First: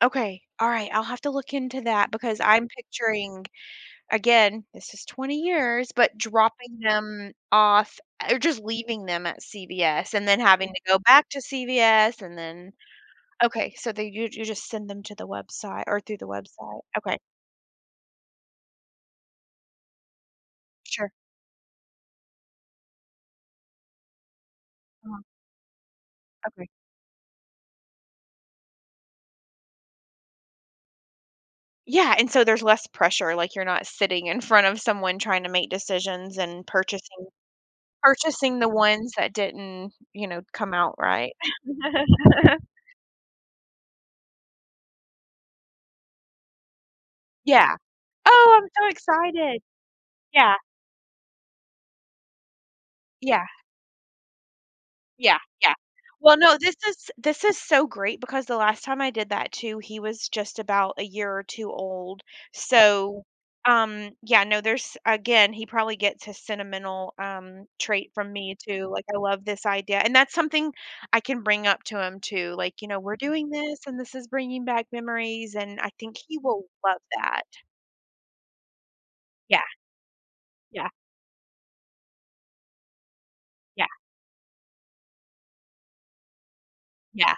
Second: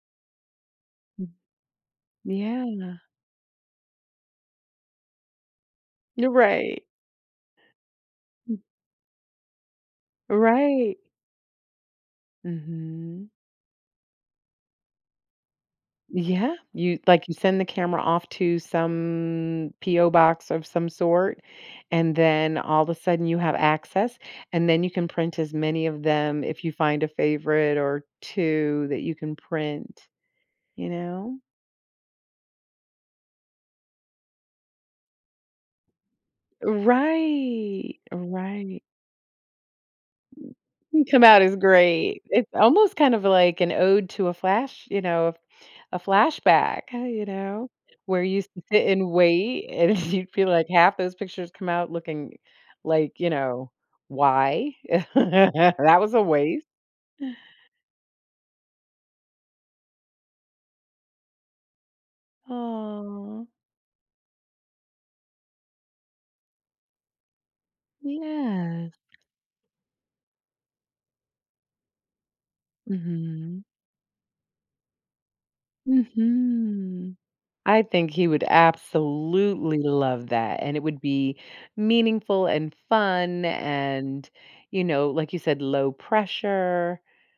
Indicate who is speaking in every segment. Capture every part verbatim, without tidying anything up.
Speaker 1: Okay. Alright. I'll have
Speaker 2: Y
Speaker 1: to look into that because I'm
Speaker 2: Yeah.
Speaker 1: picturing again, this is twenty years, but
Speaker 2: You're
Speaker 1: dropping
Speaker 2: right.
Speaker 1: them off or just leaving them at CVS and then having to
Speaker 2: Right.
Speaker 1: go back to CVS and then
Speaker 2: Mhm.
Speaker 1: okay. So they you you just send them to the website or through the
Speaker 2: Yeah.
Speaker 1: website.
Speaker 2: You
Speaker 1: Okay.
Speaker 2: like, you send the camera off to some P.O. Box of some
Speaker 1: Sure.
Speaker 2: sort, and then all of a sudden you have access, and then you can
Speaker 1: [unintelligible]
Speaker 2: print as many of them if
Speaker 1: Okay.
Speaker 2: you find a favorite or two that you can print, you know.
Speaker 1: Yeah, and so there's less pressure, like, you're not sitting in front of someone trying to make decisions and purchasing
Speaker 2: Right,
Speaker 1: purchasing the
Speaker 2: right.
Speaker 1: ones that didn't, you know, come out
Speaker 2: Come
Speaker 1: right.
Speaker 2: out as great. It's almost, kind of, like, an ode to a flash, you know, a flashback, huh, you know,
Speaker 1: Yeah.
Speaker 2: where you
Speaker 1: Oh, I'm
Speaker 2: sit
Speaker 1: so
Speaker 2: and
Speaker 1: excited.
Speaker 2: wait, and you feel,
Speaker 1: Yeah.
Speaker 2: like, half those pictures come out looking like, you
Speaker 1: Yeah.
Speaker 2: know, "Why?"
Speaker 1: Yeah, yeah.
Speaker 2: that was a
Speaker 1: Well, no.
Speaker 2: waste.
Speaker 1: This is this is so great because the last time I did that too, he was, just, about a year or two old, so,
Speaker 2: Aw.
Speaker 1: um, yeah, no, there's again, he probably gets his sentimental, um, trait from me too,
Speaker 2: Yes.
Speaker 1: like, I love this idea, and that's something I can bring up to him too, like, you know, we're doing
Speaker 2: Mhm.
Speaker 1: this, and this is bringing back memories, and I think he will love
Speaker 2: Mhm.
Speaker 1: that.
Speaker 2: I think he would
Speaker 1: Yeah.
Speaker 2: absolutely love that, and it
Speaker 1: Yeah.
Speaker 2: would be meaningful, and fun
Speaker 1: Yeah.
Speaker 2: and, you know, like you said, low pressure,
Speaker 1: Yeah.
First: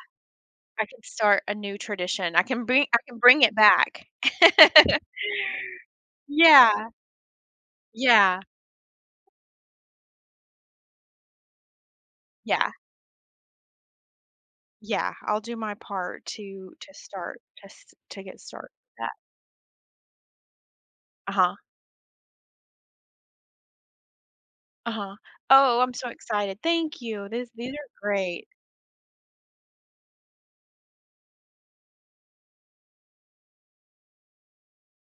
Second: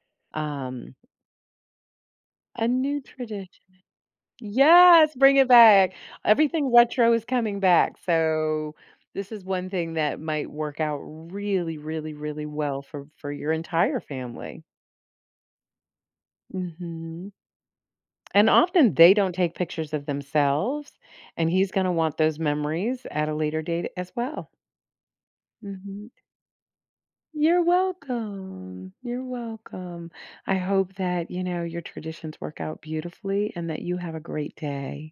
Speaker 1: I
Speaker 2: um
Speaker 1: can start a new tradition. I can
Speaker 2: a
Speaker 1: bri I
Speaker 2: new
Speaker 1: can bring it
Speaker 2: tradition.
Speaker 1: back.
Speaker 2: Yes, bring it back. Everything
Speaker 1: Yeah.
Speaker 2: retro is coming back,
Speaker 1: Yeah.
Speaker 2: so this is one thing that might work out really really really
Speaker 1: Yeah.
Speaker 2: well for for your entire family.
Speaker 1: Yeah. I'll do my part to to
Speaker 2: Mhm.
Speaker 1: start, to s to get
Speaker 2: And
Speaker 1: start
Speaker 2: often
Speaker 1: that.
Speaker 2: they don't take pictures of themselves, and
Speaker 1: Uh-huh.
Speaker 2: he's gonna want those memories at a later date as well.
Speaker 1: Uh-huh. Oh, I'm so
Speaker 2: Mhm.
Speaker 1: excited. Thank you. This
Speaker 2: You're
Speaker 1: these are great.
Speaker 2: welcome. You're welcome. I hope that, you know, your traditions work out beautifully and that you have a great day.